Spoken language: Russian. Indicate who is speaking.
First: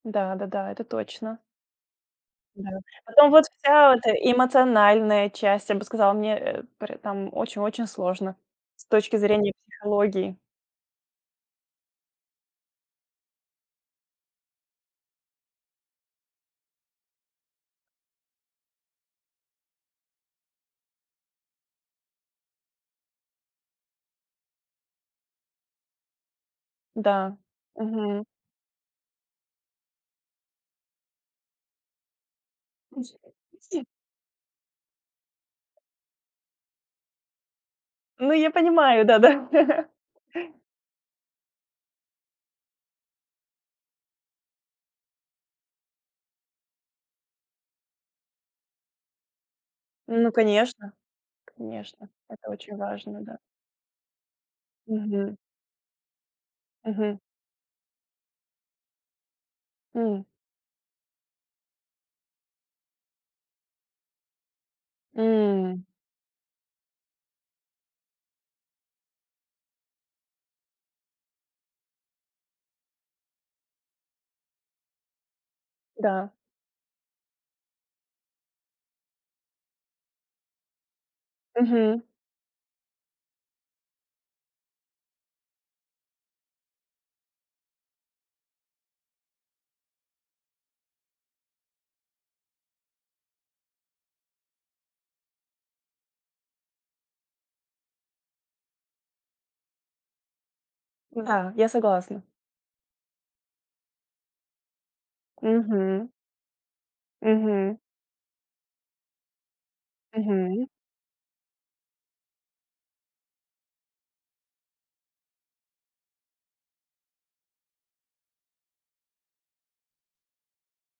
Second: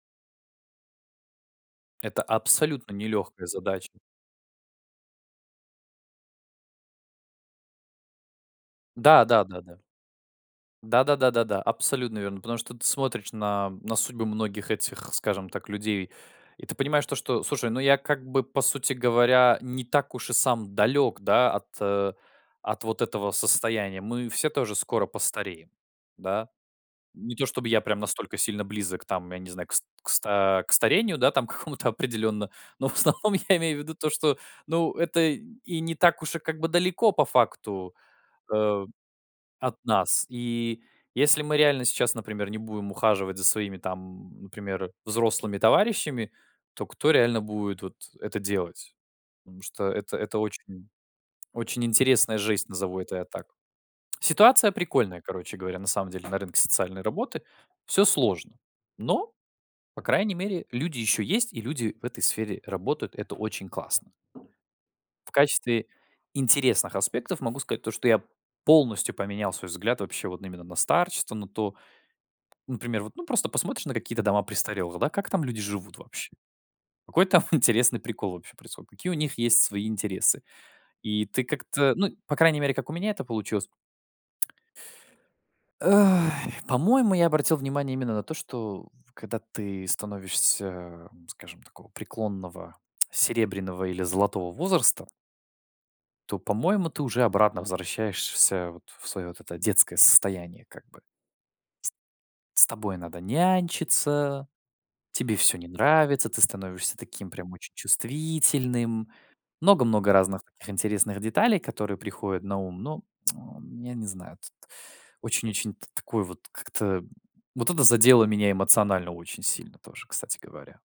Speaker 1: Да. Да-да. Это точно.
Speaker 2: Это
Speaker 1: Да.
Speaker 2: абсолютно
Speaker 1: Потом вот
Speaker 2: нелегкая задача.
Speaker 1: вся эта эмоциональная часть, я бы сказала, мне, э, поре там, очень-очень сложно с точки
Speaker 2: Да, да,
Speaker 1: зрения
Speaker 2: да, да.
Speaker 1: психологии.
Speaker 2: Да, да, да, да, да. Абсолютно верно. Потому что ты смотришь на на судьбы многих этих, скажем так, людей. И ты понимаешь то, что, слушай, ну я как бы, по сути говоря, не так уж и сам далек, да, от, э, от вот этого состояния. Мы все тоже скоро постареем. Да? Не
Speaker 1: Да.
Speaker 2: то чтобы я прям
Speaker 1: Мгм.
Speaker 2: настолько сильно близок там, я не знаю, кс кста к старению, да, там, к какому-то определенно, но в основном я имею в
Speaker 1: [unintelligible]
Speaker 2: виду то, что, ну, это и не так уж и как бы далеко по факту,
Speaker 1: Ну, я
Speaker 2: э,
Speaker 1: понимаю, да-да.
Speaker 2: от нас. И если мы реально сейчас, например, не будем ухаживать за своими там, например, взрослыми товарищами, то кто реально будет вот это делать? Потому что это
Speaker 1: Ну,
Speaker 2: это очень
Speaker 1: конечно.
Speaker 2: очень
Speaker 1: Конечно.
Speaker 2: интересная
Speaker 1: Это
Speaker 2: жесть,
Speaker 1: очень
Speaker 2: назову это
Speaker 1: важно.
Speaker 2: я
Speaker 1: Да.
Speaker 2: так. Ситуация прикольная,
Speaker 1: Мгм.
Speaker 2: короче говоря, на самом деле на рынке социальной
Speaker 1: Мгм.
Speaker 2: работы. Всё сложно. Но. По
Speaker 1: М.
Speaker 2: крайней мере, люди ещё есть, и люди в этой сфере работают. Это очень классно. В
Speaker 1: М.
Speaker 2: качестве интересных аспектов могу сказать то, что я полностью поменял свой взгляд вообще вот н именно на старчество, но то например, вот, ну, просто посмотришь на какие-то дома престарелых, да. Как там люди живут вообще?
Speaker 1: Да.
Speaker 2: Какой там интересный прикол вообще происходит? Какие у них есть свои интересы? И ты как-то
Speaker 1: Мгм.
Speaker 2: ну, по крайней мере, как у меня это получилось. Ай. По-моему, я обратил внимание именно на то, что, когда ты становишься, скажем, такого преклонного серебряного или золотого возраста то, по-моему, ты уже обратно возвращаешься вот в своё вот это детское состояние как бы.
Speaker 1: Да. Я согласна.
Speaker 2: С т с тобой надо нянчиться. Тебе всё не
Speaker 1: Мгм.
Speaker 2: нравится. Ты становишься таким прям очень
Speaker 1: Мгм.
Speaker 2: чувствительным. Много-много разных
Speaker 1: Мгм.
Speaker 2: таких интересных деталей, которые приходят на ум, но я не знаю тут. Очень-очень т такой вот как-то вот это задело меня эмоционально очень сильно тоже, кстати говоря.